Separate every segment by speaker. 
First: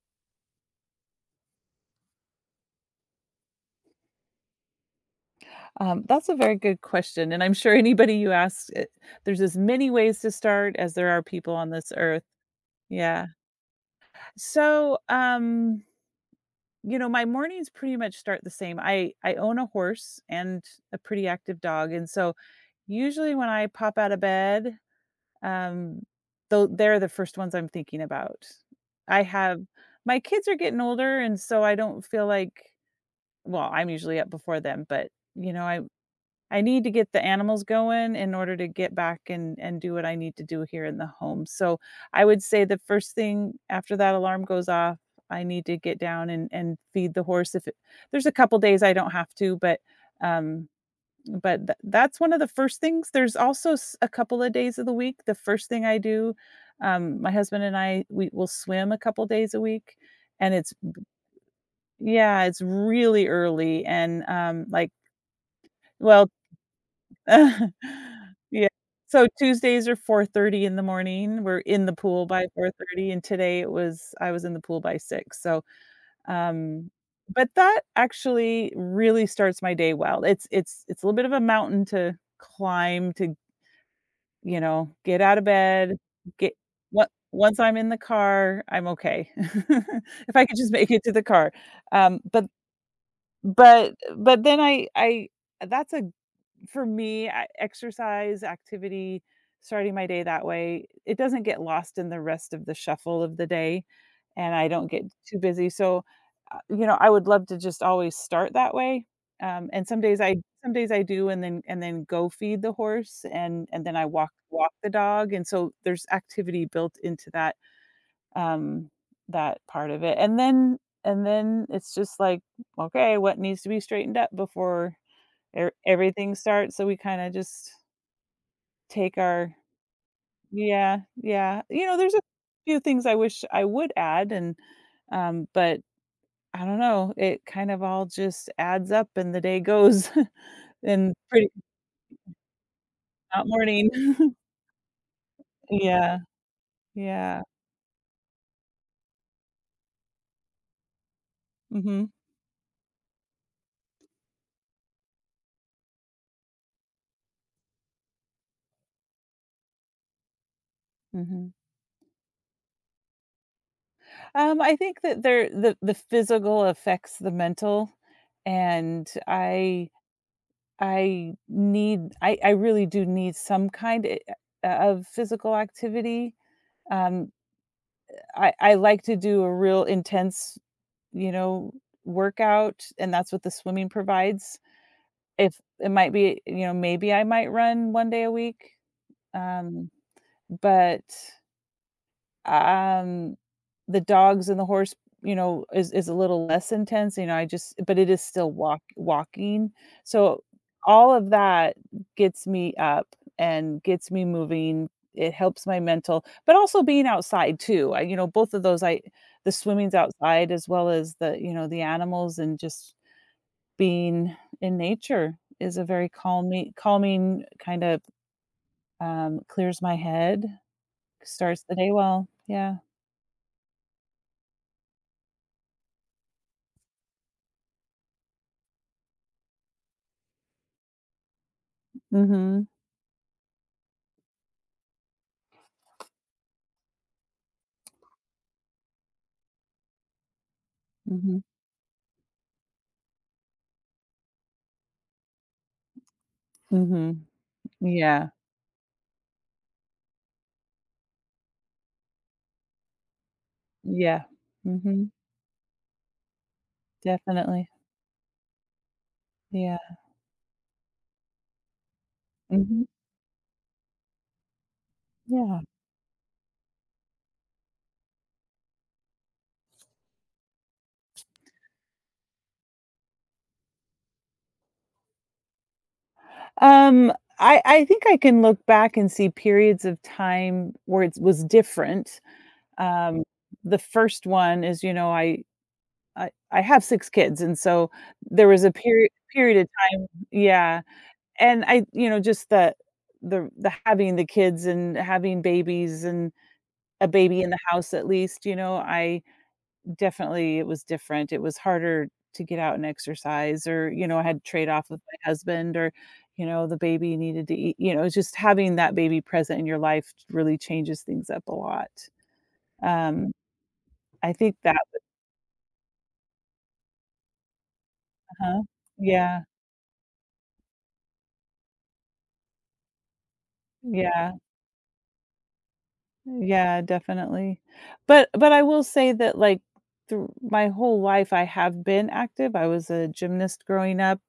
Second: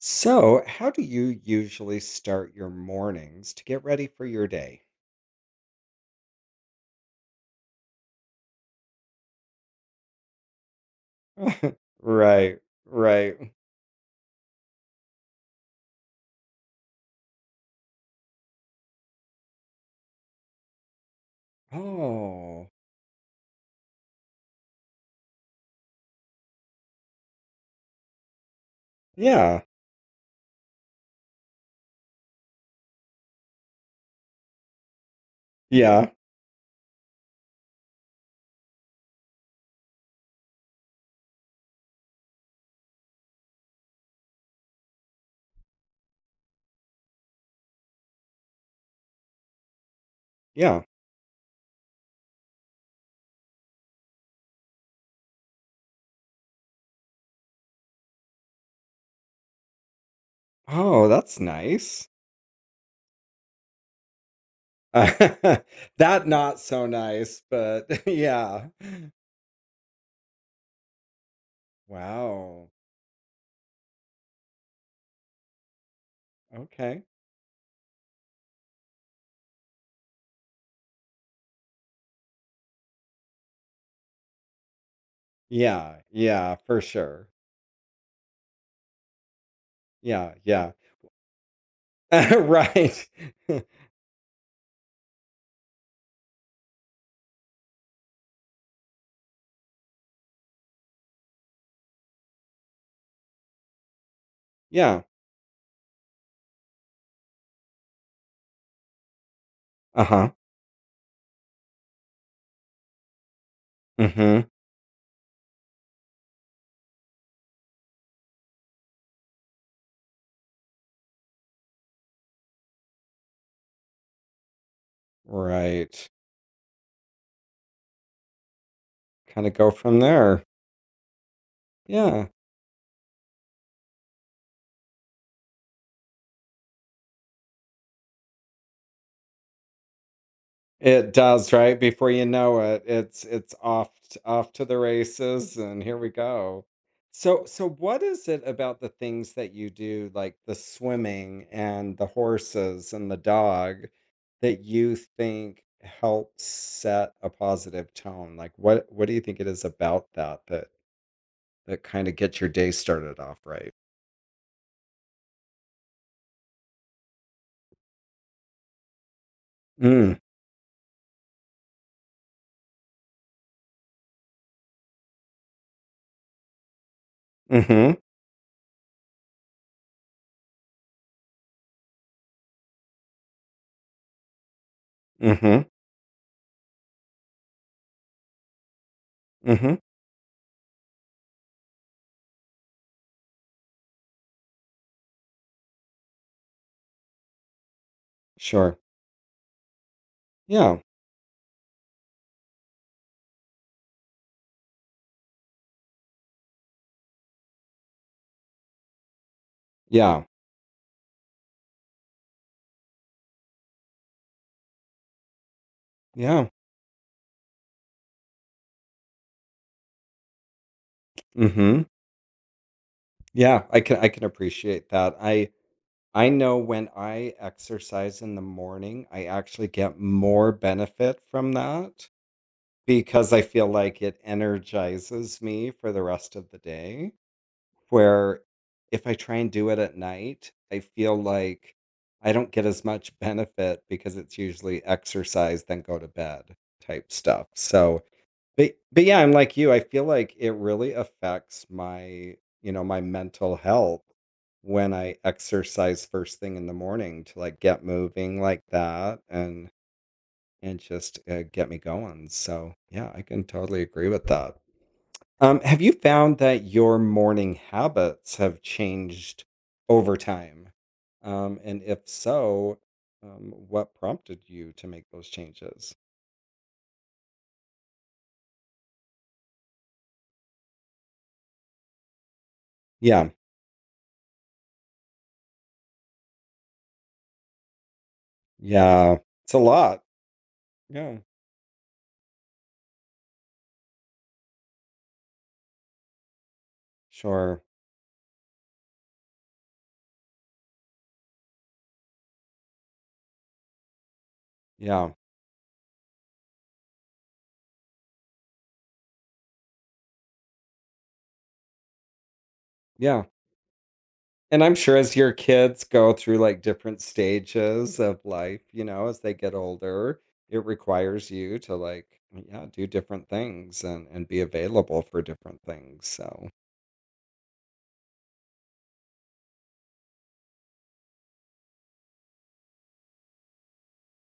Speaker 1: So, how do you usually start your mornings to get ready for your day?
Speaker 2: That's a very good question, and I'm sure anybody you ask, there's as many ways to start as there are people on this earth.
Speaker 1: Right,
Speaker 2: Yeah.
Speaker 1: right.
Speaker 2: So my mornings pretty much start the same. I own a horse and a pretty active dog, and so
Speaker 1: Oh,
Speaker 2: usually when I pop out of bed, um, though they're the first ones I'm thinking about. I have
Speaker 1: yeah,
Speaker 2: My kids are getting older, and so I don't feel like well, I'm usually up before them, but you know, I
Speaker 1: yeah,
Speaker 2: I need to get the animals going in order to get back and do what I need to do here in the home. So I would say the first thing after that alarm goes off, I need to get down and feed the horse. If it, There's a couple days I don't have to, um,
Speaker 1: yeah.
Speaker 2: but that's one of the first things. There's also a couple of days of the week. The first thing I do, my husband and I we will swim a couple days a week, and it's
Speaker 1: Oh, that's nice.
Speaker 2: yeah, it's really early and like
Speaker 1: That
Speaker 2: well.
Speaker 1: not so nice, but yeah.
Speaker 2: Yeah. So Tuesdays are 4:30 in the morning, we're in the pool by
Speaker 1: Wow.
Speaker 2: 4:30, and today it was I was in the pool by 6:00, so, um
Speaker 1: Okay.
Speaker 2: but that actually really starts my day well. It's a little bit of a mountain to climb to, you know, get out of bed,
Speaker 1: Yeah,
Speaker 2: get
Speaker 1: yeah, for
Speaker 2: what
Speaker 1: sure.
Speaker 2: once I'm in the car, I'm okay.
Speaker 1: Yeah,
Speaker 2: If I could just
Speaker 1: yeah.
Speaker 2: make it to the car. Um, but
Speaker 1: Right.
Speaker 2: but then I that's a for me, I exercise, activity, starting my day that way, it doesn't get lost in the rest of the shuffle of the day, and I don't get
Speaker 1: Yeah.
Speaker 2: too busy, so, you know, I would love to just always start that way, and
Speaker 1: Uh-huh.
Speaker 2: some days I do and then go feed the horse and then I
Speaker 1: Mm-hmm.
Speaker 2: walk the dog, and so there's activity built into that, um, that part of it, and then it's just like, "Okay, what needs to be straightened up before Ev
Speaker 1: Right.
Speaker 2: everything starts," so we kinda just take
Speaker 1: Kind
Speaker 2: our.
Speaker 1: of go from there.
Speaker 2: Yeah, yeah. You know, there's a
Speaker 1: Yeah.
Speaker 2: few things I wish I would add and, but I don't know, it kind of all just adds up and the day goes
Speaker 1: It
Speaker 2: in pretty
Speaker 1: does, right? Before you know it, it's
Speaker 2: not
Speaker 1: it's
Speaker 2: morning.
Speaker 1: off to the races and here we
Speaker 2: Yeah,
Speaker 1: go.
Speaker 2: yeah.
Speaker 1: So what is it about the things that you do, like the swimming and the
Speaker 2: Mhm,
Speaker 1: horses and the dog, that you think helps set a positive tone? Like what do you think it is about that that
Speaker 2: mhm.
Speaker 1: that kind of gets your day started off right?
Speaker 2: I think that there the physical affects the mental, and I
Speaker 1: Mm.
Speaker 2: I need I I really do need some kind, of physical activity, um
Speaker 1: Mm-hmm.
Speaker 2: I like to do a real intense, you know, workout, and that's what the swimming provides. If
Speaker 1: Mm-hmm.
Speaker 2: it might be you know, maybe I might run 1 day a week,
Speaker 1: Mm-hmm.
Speaker 2: um, but um, the dogs and the horse, you know, is a little less intense, you know, I just but it is still
Speaker 1: Sure.
Speaker 2: walking. So,
Speaker 1: Yeah.
Speaker 2: all of that gets me up and gets me moving. It helps my mental but also being outside too. I you know, both of those I the swimming's
Speaker 1: Yeah.
Speaker 2: outside as well as the, you know, the animals and just being in nature is a very
Speaker 1: Yeah.
Speaker 2: calming kind of, clears my head, starts the
Speaker 1: Mm-hmm.
Speaker 2: day well. Yeah.
Speaker 1: Yeah, I can appreciate that. I know when I exercise in the morning, I actually get more benefit from that
Speaker 2: Mhm.
Speaker 1: because I feel like it energizes me for the rest of the day. Where if I try and do it at night, I feel
Speaker 2: Mhm,
Speaker 1: like I don't get as much benefit because it's usually exercise, then go to bed type
Speaker 2: mhm.
Speaker 1: stuff. So
Speaker 2: Yeah,
Speaker 1: but yeah, I'm like you. I feel like it really affects my mental health
Speaker 2: yeah.
Speaker 1: when
Speaker 2: Mhm,
Speaker 1: I exercise first thing in the morning to like
Speaker 2: definitely.
Speaker 1: get moving like that and
Speaker 2: Yeah.
Speaker 1: and just get me going. So,
Speaker 2: Mhm,
Speaker 1: yeah, I can totally agree with that.
Speaker 2: yeah.
Speaker 1: Have you found that your morning habits have changed over time? And if so, what prompted you to make those changes?
Speaker 2: Um, I think I can look back and see periods of time where it was different. Um,
Speaker 1: Yeah,
Speaker 2: the first one is, you know, I have 6 kids, and so there was a
Speaker 1: yeah, it's
Speaker 2: period
Speaker 1: a
Speaker 2: of
Speaker 1: lot.
Speaker 2: time. Yeah,
Speaker 1: Yeah.
Speaker 2: and I you know, just the having the kids and having babies and a baby in the
Speaker 1: Sure.
Speaker 2: house at least, you know, I. Definitely, it was different. It was harder to get out and exercise or, you know, I had trade off with
Speaker 1: Yeah.
Speaker 2: my husband or, you know, the baby needed to eat, you know, it's just having that baby present in your life really changes things up a lot.
Speaker 1: Yeah.
Speaker 2: Um, I think
Speaker 1: And I'm
Speaker 2: that
Speaker 1: sure as your kids go through like different stages of life,
Speaker 2: huh.
Speaker 1: you know, as they
Speaker 2: Yeah.
Speaker 1: get older, it requires you to like, yeah, do different things and
Speaker 2: Yeah.
Speaker 1: be available for different things. So,
Speaker 2: Yeah, definitely. But I will say that like through my whole life I have been active. I was a gymnast growing up.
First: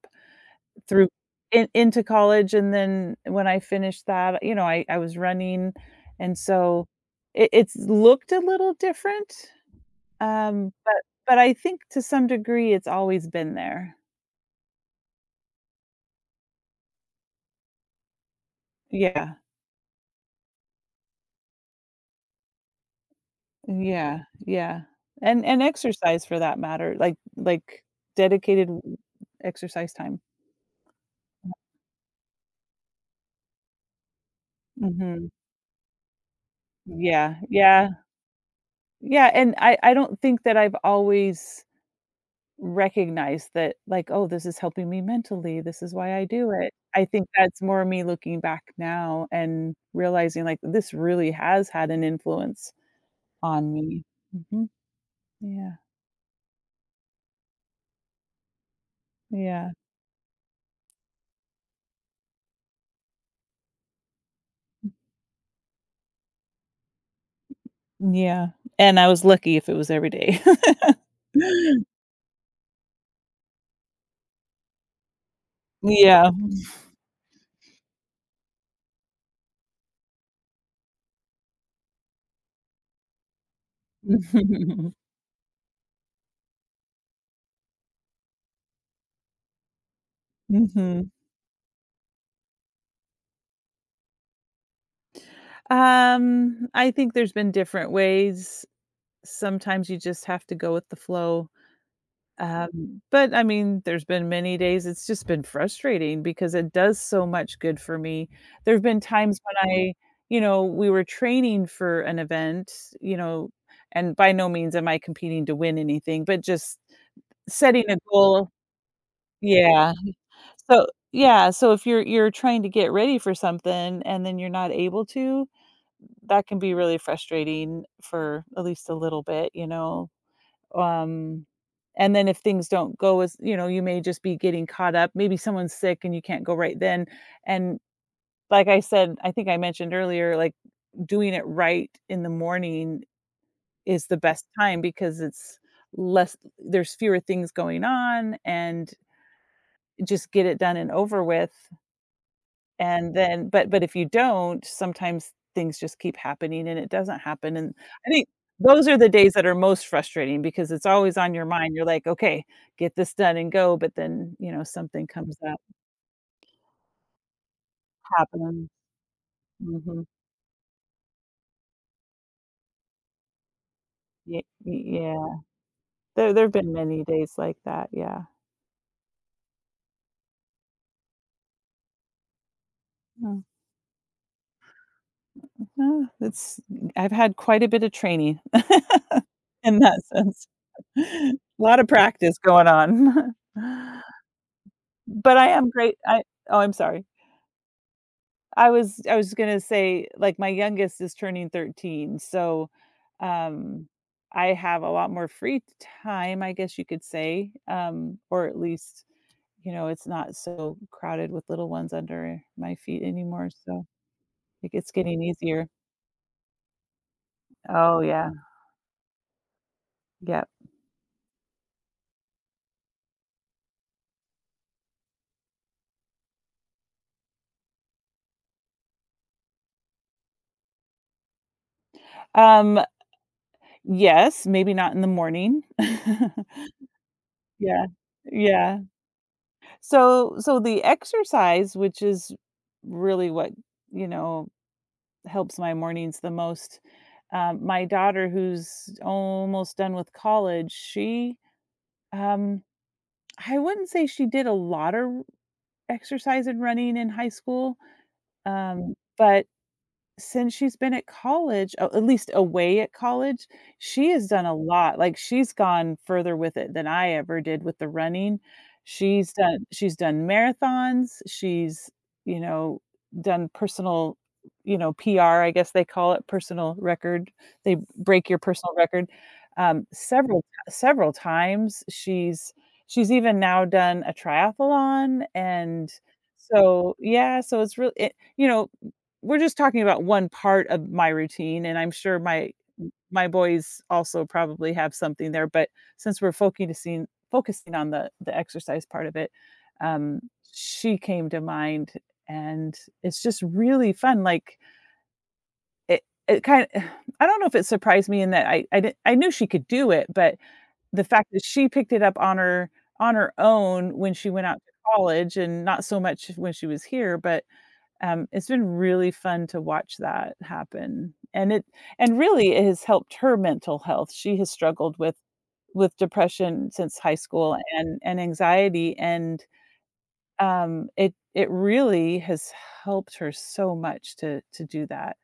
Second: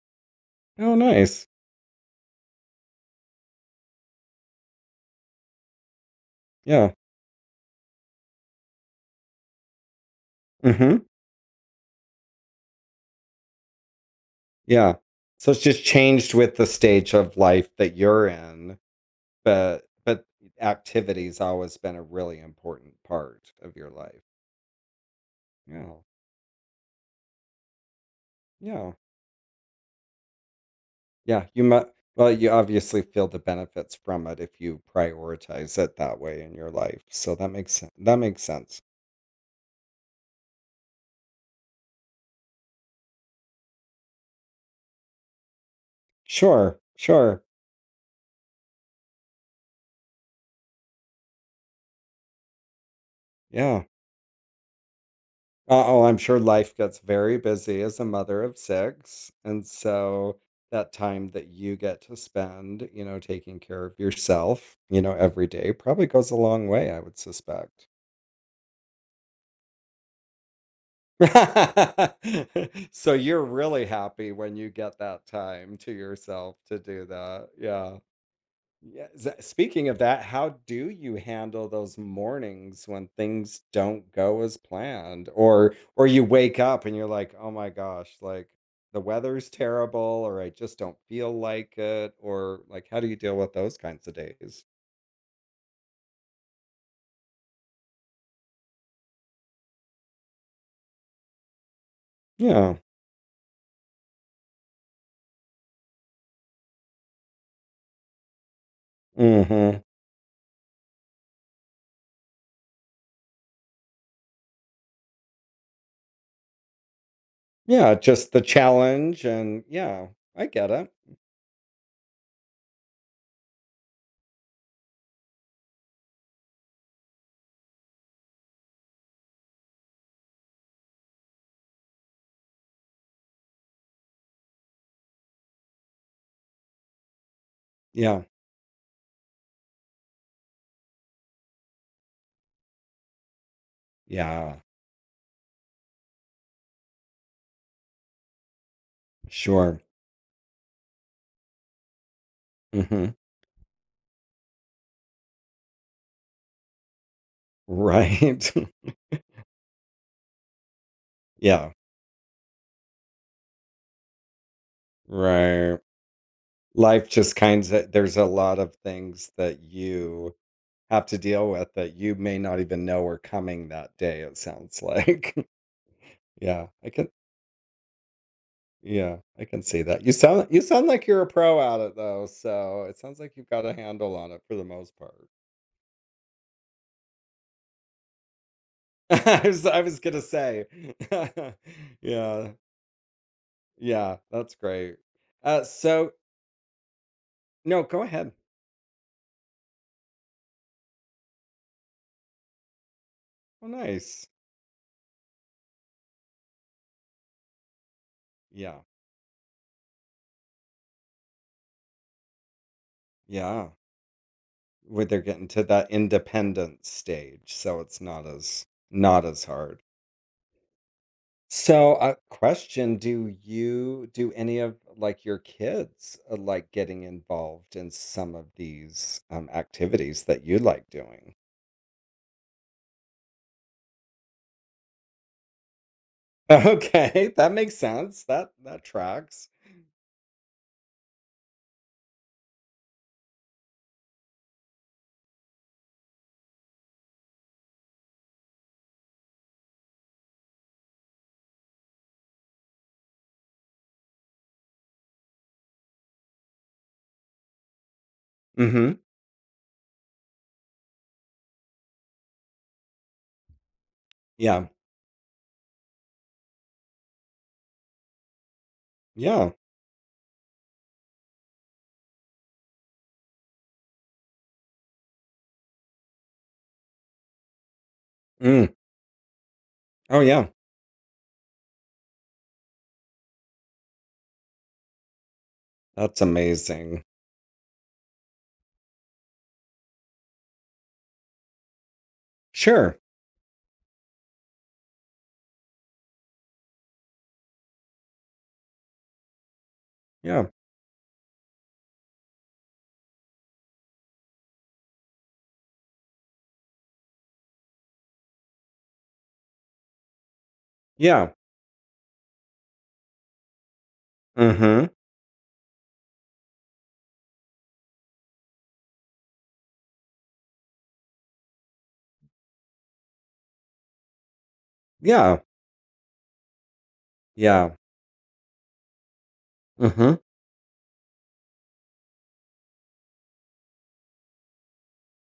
Speaker 1: oh,
Speaker 2: Through
Speaker 1: nice.
Speaker 2: in into college, and then when I finished that, you know, I was running, and so
Speaker 1: Yeah.
Speaker 2: it it's looked a little different, but
Speaker 1: Hmm.
Speaker 2: I think to some degree, it's always been there.
Speaker 1: Yeah. So it's just changed with the stage of life that you're in,
Speaker 2: Yeah.
Speaker 1: but activity's always been a really important part of your
Speaker 2: Yeah,
Speaker 1: life.
Speaker 2: yeah, and
Speaker 1: Yeah.
Speaker 2: exercise for that matter, like dedicated
Speaker 1: Yeah.
Speaker 2: w exercise time.
Speaker 1: Yeah, you might. Well, you obviously feel the benefits from it if you
Speaker 2: Mhm.
Speaker 1: prioritize it that way in your life,
Speaker 2: Yeah,
Speaker 1: so
Speaker 2: yeah.
Speaker 1: that makes sense.
Speaker 2: Yeah, and I don't think that I've always Recognize that, like, "Oh, this is helping me mentally, this is why I do it."
Speaker 1: Sure,
Speaker 2: I think
Speaker 1: sure,
Speaker 2: that's more me looking back now and realizing, like, this really has had an influence on
Speaker 1: yeah.
Speaker 2: me. Mhm. Yeah.
Speaker 1: Oh, I'm sure life gets very busy as a mother of 6, and
Speaker 2: Yeah.
Speaker 1: so that time that you get to spend, you know, taking care of yourself, you know, every day probably goes a long way, I would suspect.
Speaker 2: Yeah. And I was lucky if it was every day.
Speaker 1: So you're really happy when you get that time to
Speaker 2: Yeah.
Speaker 1: yourself to do that, yeah. Yeah, speaking of that, how do you handle those mornings when things don't go as planned or you wake up and you're like, "Oh my gosh, like the weather's terrible or I just don't
Speaker 2: Mhm.
Speaker 1: feel like it," or like how do you deal with those kinds of days?
Speaker 2: I think there's been different ways. Sometimes you just have to go with the flow.
Speaker 1: Yeah.
Speaker 2: But I mean, there's been many days it's just been frustrating because it does so much good for me. There've been times when
Speaker 1: Mhm.
Speaker 2: I you know, we were training for an event, you know, and by no means am I competing to win anything, but just setting
Speaker 1: Yeah,
Speaker 2: a
Speaker 1: just the
Speaker 2: goal.
Speaker 1: challenge and
Speaker 2: Yeah.
Speaker 1: yeah, I get
Speaker 2: So
Speaker 1: it.
Speaker 2: yeah, so if you're trying to get ready for something and then you're not able to, that can be really frustrating for at least a little bit, you know? Um, and then if things don't go as you know, you may just be getting caught up. Maybe someone's sick and you can't go right then. And
Speaker 1: Yeah.
Speaker 2: like I said, I think I mentioned earlier, like doing it right in the morning is the best
Speaker 1: Yeah.
Speaker 2: time because it's less there's fewer things going on and
Speaker 1: Sure.
Speaker 2: just get it done and over with and
Speaker 1: Mhm.
Speaker 2: then but if you don't, sometimes things just keep happening and it doesn't happen, and I think
Speaker 1: Right.
Speaker 2: those are the days that are most frustrating because it's always on your
Speaker 1: Yeah.
Speaker 2: mind, you're like, "Okay, get this done and go," but then, you know, something comes up,
Speaker 1: Right. Life just kinds of there's a lot
Speaker 2: happens.
Speaker 1: of things that
Speaker 2: Mhm.
Speaker 1: you have to deal with that you may not even know are coming that day, it
Speaker 2: Ye
Speaker 1: sounds like.
Speaker 2: yeah. There've
Speaker 1: Yeah,
Speaker 2: been
Speaker 1: I
Speaker 2: many
Speaker 1: can
Speaker 2: days like that, yeah.
Speaker 1: yeah, I can see that. You sound like you're a pro at it though, so it sounds like
Speaker 2: Mm,
Speaker 1: you've got a handle on it for the most part.
Speaker 2: no, it's I've had quite a bit of training
Speaker 1: I was
Speaker 2: in
Speaker 1: I was
Speaker 2: that
Speaker 1: gonna
Speaker 2: sense.
Speaker 1: say.
Speaker 2: A lot of practice
Speaker 1: Yeah,
Speaker 2: going on.
Speaker 1: yeah, that's great.
Speaker 2: But I am great
Speaker 1: So
Speaker 2: I oh, I'm sorry.
Speaker 1: no, go ahead.
Speaker 2: I was gonna say, like, my youngest is turning 13, so,
Speaker 1: Oh,
Speaker 2: um,
Speaker 1: nice.
Speaker 2: I have a lot more free time, I guess you could say, or at
Speaker 1: Yeah,
Speaker 2: least, you know, it's not so crowded with little ones under my feet anymore,
Speaker 1: yeah.
Speaker 2: so like, it's
Speaker 1: Where
Speaker 2: getting
Speaker 1: they're getting to
Speaker 2: easier.
Speaker 1: that independent stage, so
Speaker 2: Oh,
Speaker 1: it's not
Speaker 2: yeah,
Speaker 1: as not as hard.
Speaker 2: yeah.
Speaker 1: So, a question, do you do any of, like, your kids, like, getting involved in some of these, activities that you like doing?
Speaker 2: Um, yes, maybe not in the morning.
Speaker 1: Okay, that makes
Speaker 2: Yeah,
Speaker 1: sense. That
Speaker 2: yeah.
Speaker 1: that tracks.
Speaker 2: So so the exercise, which is really what, you know, helps my mornings the most. My daughter, who's almost done with college, um, I wouldn't say she did a lot of exercise and running in high school,
Speaker 1: Mhm.
Speaker 2: but since she's been at college, oh, at least away at college, she has done a
Speaker 1: Yeah.
Speaker 2: lot, like, she's gone further with it than I ever did with the running.
Speaker 1: Yeah.
Speaker 2: She's done marathons, she's, you know, done personal, you know, PR, I guess they call it, personal record. They break your
Speaker 1: Mm.
Speaker 2: personal record, um,
Speaker 1: Oh,
Speaker 2: several
Speaker 1: yeah.
Speaker 2: several times. She's even now done a triathlon, and
Speaker 1: That's
Speaker 2: so
Speaker 1: amazing.
Speaker 2: yeah, so it's really it you know, we're just talking about one part of my routine, and I'm sure
Speaker 1: Sure.
Speaker 2: my boys also probably have something there, but since we're focusing on the exercise part of it, um,
Speaker 1: Yeah.
Speaker 2: she came to mind, and it's just really fun. Like it kind of, I don't know if it surprised me in that did, I knew she could do it, but the fact
Speaker 1: Yeah.
Speaker 2: that she picked it up on her own when she went out to
Speaker 1: Mhm.
Speaker 2: college, and not so much when she was here, but it's been really fun to watch that happen, and it and really it has helped her mental health. She has struggled with
Speaker 1: Yeah.
Speaker 2: depression since high school
Speaker 1: Yeah.
Speaker 2: and anxiety, and,
Speaker 1: Mhm.
Speaker 2: it it really has helped her so much to do that,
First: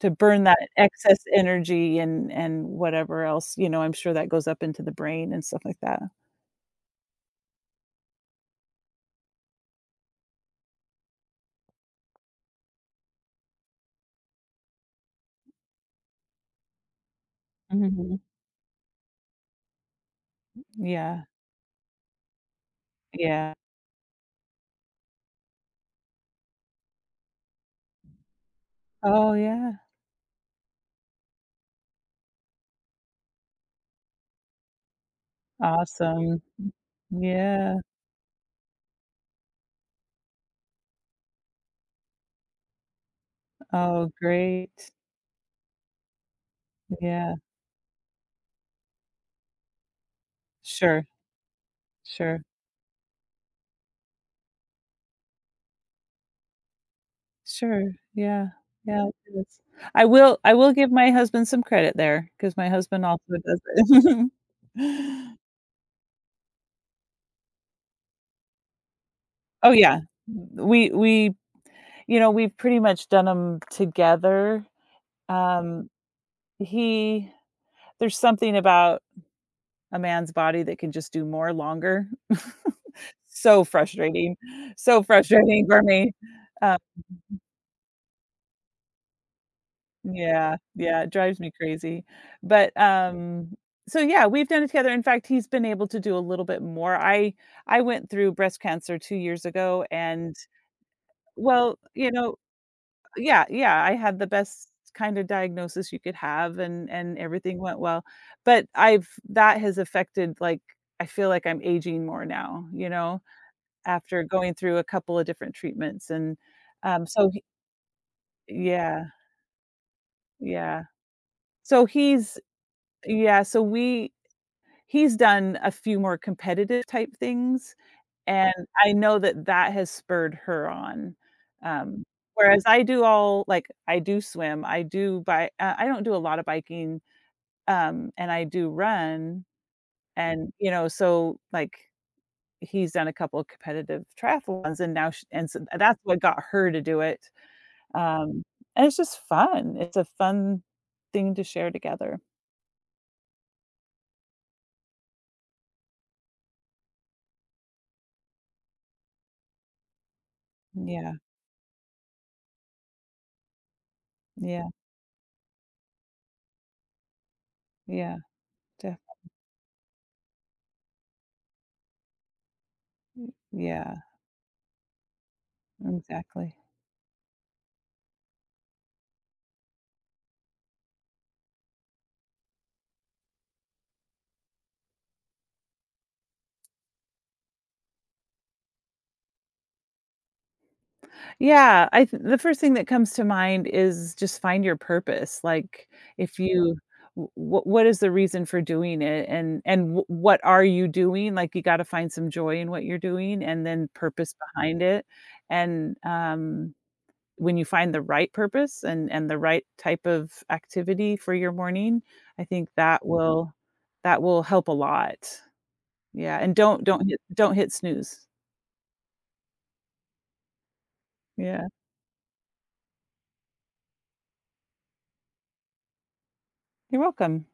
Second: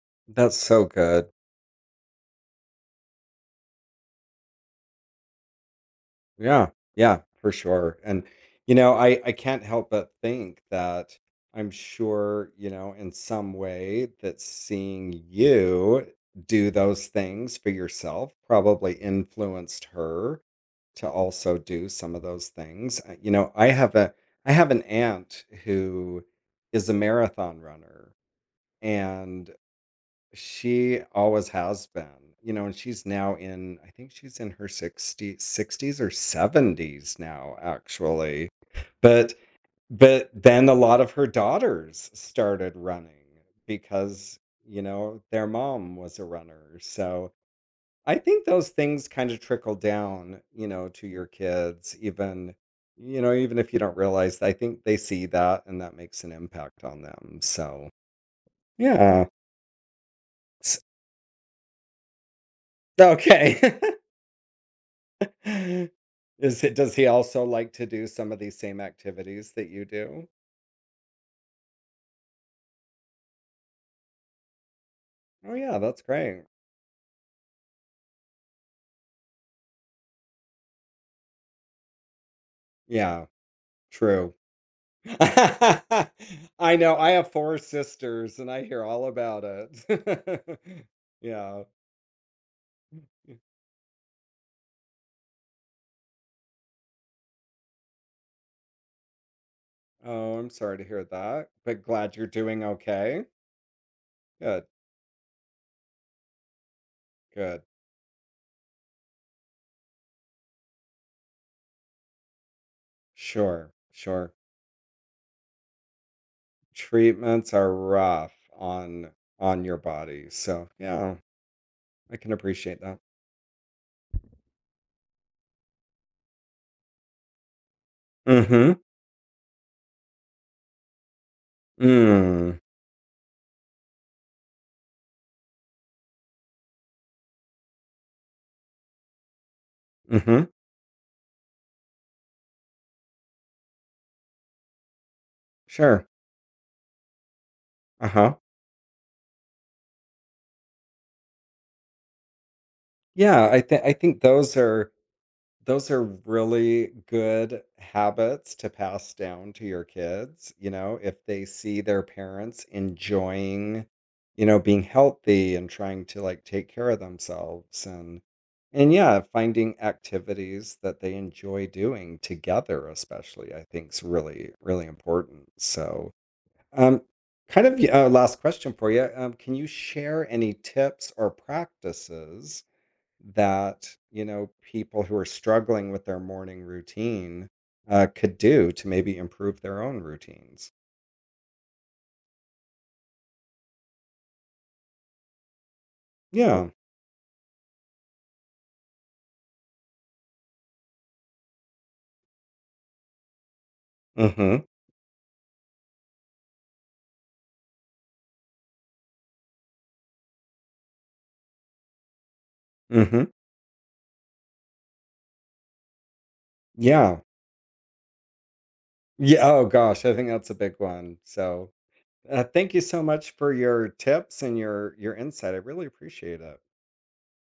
Speaker 2: to burn that
Speaker 1: That's so
Speaker 2: excess
Speaker 1: good.
Speaker 2: energy and whatever else, you know, I'm sure that goes up into the brain and stuff like that.
Speaker 1: Yeah, yeah, for sure. And I can't help but think that I'm sure, you know, in some way that seeing you do those things for
Speaker 2: Mhm.
Speaker 1: yourself probably influenced her to
Speaker 2: Yeah,
Speaker 1: also do some of those things. You know,
Speaker 2: yeah.
Speaker 1: I have a I have an aunt who is a marathon runner
Speaker 2: Oh,
Speaker 1: and
Speaker 2: yeah.
Speaker 1: she always has been, and she's now in I think she's in her sixty-sixties or
Speaker 2: Awesome.
Speaker 1: 70s now,
Speaker 2: Yeah.
Speaker 1: actually. But but then a lot of her daughters started running
Speaker 2: Oh,
Speaker 1: because,
Speaker 2: great.
Speaker 1: you know, their mom was a runner. So
Speaker 2: Yeah.
Speaker 1: I think those things kind of trickle down,
Speaker 2: Sure,
Speaker 1: to your kids,
Speaker 2: sure,
Speaker 1: even, you know, even if you don't realize, I think they see that and that makes an impact on them. So
Speaker 2: sure. Yeah, yeah,
Speaker 1: yeah.
Speaker 2: it is. I will
Speaker 1: S-
Speaker 2: give my husband some credit there because my husband also does
Speaker 1: Okay.
Speaker 2: it.
Speaker 1: Is it does he also like to do some of these same activities that
Speaker 2: Oh,
Speaker 1: you
Speaker 2: yeah.
Speaker 1: do?
Speaker 2: We You know, we've pretty much done them together.
Speaker 1: Oh, yeah,
Speaker 2: Um,
Speaker 1: that's great.
Speaker 2: he there's something about a man's body that can just do more longer.
Speaker 1: Yeah,
Speaker 2: So
Speaker 1: true.
Speaker 2: frustrating, so frustrating for me. Um
Speaker 1: I know, I have 4 sisters, and I hear all about
Speaker 2: Yeah,
Speaker 1: it.
Speaker 2: yeah, it drives me
Speaker 1: Yeah.
Speaker 2: crazy, but, so, yeah, we've done it together, in fact, he's been able to do a little bit more, I. I went through breast cancer 2 years ago, and
Speaker 1: Oh, I'm sorry to hear that,
Speaker 2: well,
Speaker 1: but
Speaker 2: you
Speaker 1: glad you're
Speaker 2: know
Speaker 1: doing okay.
Speaker 2: yeah, yeah, I had the
Speaker 1: Good,
Speaker 2: best kinda diagnosis you could have, and everything
Speaker 1: good.
Speaker 2: went well, but I've that has affected, like I feel like I'm aging more now, you know,
Speaker 1: Sure,
Speaker 2: after
Speaker 1: sure.
Speaker 2: going through a couple of different treatments, and, so he
Speaker 1: Treatments are rough
Speaker 2: yeah,
Speaker 1: on your body, so,
Speaker 2: yeah,
Speaker 1: yeah,
Speaker 2: so
Speaker 1: I can
Speaker 2: he's
Speaker 1: appreciate that.
Speaker 2: yeah, so we he's done a few more competitive type things, and
Speaker 1: Mhm.
Speaker 2: I know that that has spurred her on. Um,
Speaker 1: Mm.
Speaker 2: Whereas I do all like, I do swim, I don't do a lot of biking, and I do run, and,
Speaker 1: Mhm.
Speaker 2: you know, so, like, he's done a couple of competitive triathlons, and now sh and so that's
Speaker 1: Sure.
Speaker 2: what got her to do it,
Speaker 1: Uh-huh.
Speaker 2: um, and it's just fun. It's a fun thing to share together.
Speaker 1: Yeah, I think those are really good habits to pass down to your kids,
Speaker 2: Yeah,
Speaker 1: if they see their parents enjoying,
Speaker 2: yeah,
Speaker 1: being healthy and trying to like take care of themselves
Speaker 2: yeah,
Speaker 1: and
Speaker 2: definitely.
Speaker 1: yeah, finding activities that they enjoy doing together, especially, I think
Speaker 2: Yeah,
Speaker 1: is really, really important. So,
Speaker 2: exactly.
Speaker 1: Um, kind of yeah, last question for you. Can you share any tips or practices that you know people who are struggling with their morning routine could do to maybe improve their own routines?
Speaker 2: Yeah, I th the first thing that comes to mind is just find your purpose, like, if Yeah.
Speaker 1: Yeah.
Speaker 2: you w what is the reason for doing it, and w what are you doing? Like, you gotta find some joy in what you're doing and then purpose
Speaker 1: Mm-hmm.
Speaker 2: behind it, and, when you find the right purpose and the right type of activity for your morning, I think that Mhm.
Speaker 1: Mm-hmm.
Speaker 2: will that will help a lot. Yeah, and
Speaker 1: Yeah.
Speaker 2: don't hit snooze.
Speaker 1: Yeah. Oh gosh, I think that's a big one.
Speaker 2: Yeah.
Speaker 1: So thank you so much for your tips and your insight. I really appreciate it.
Speaker 2: You're welcome.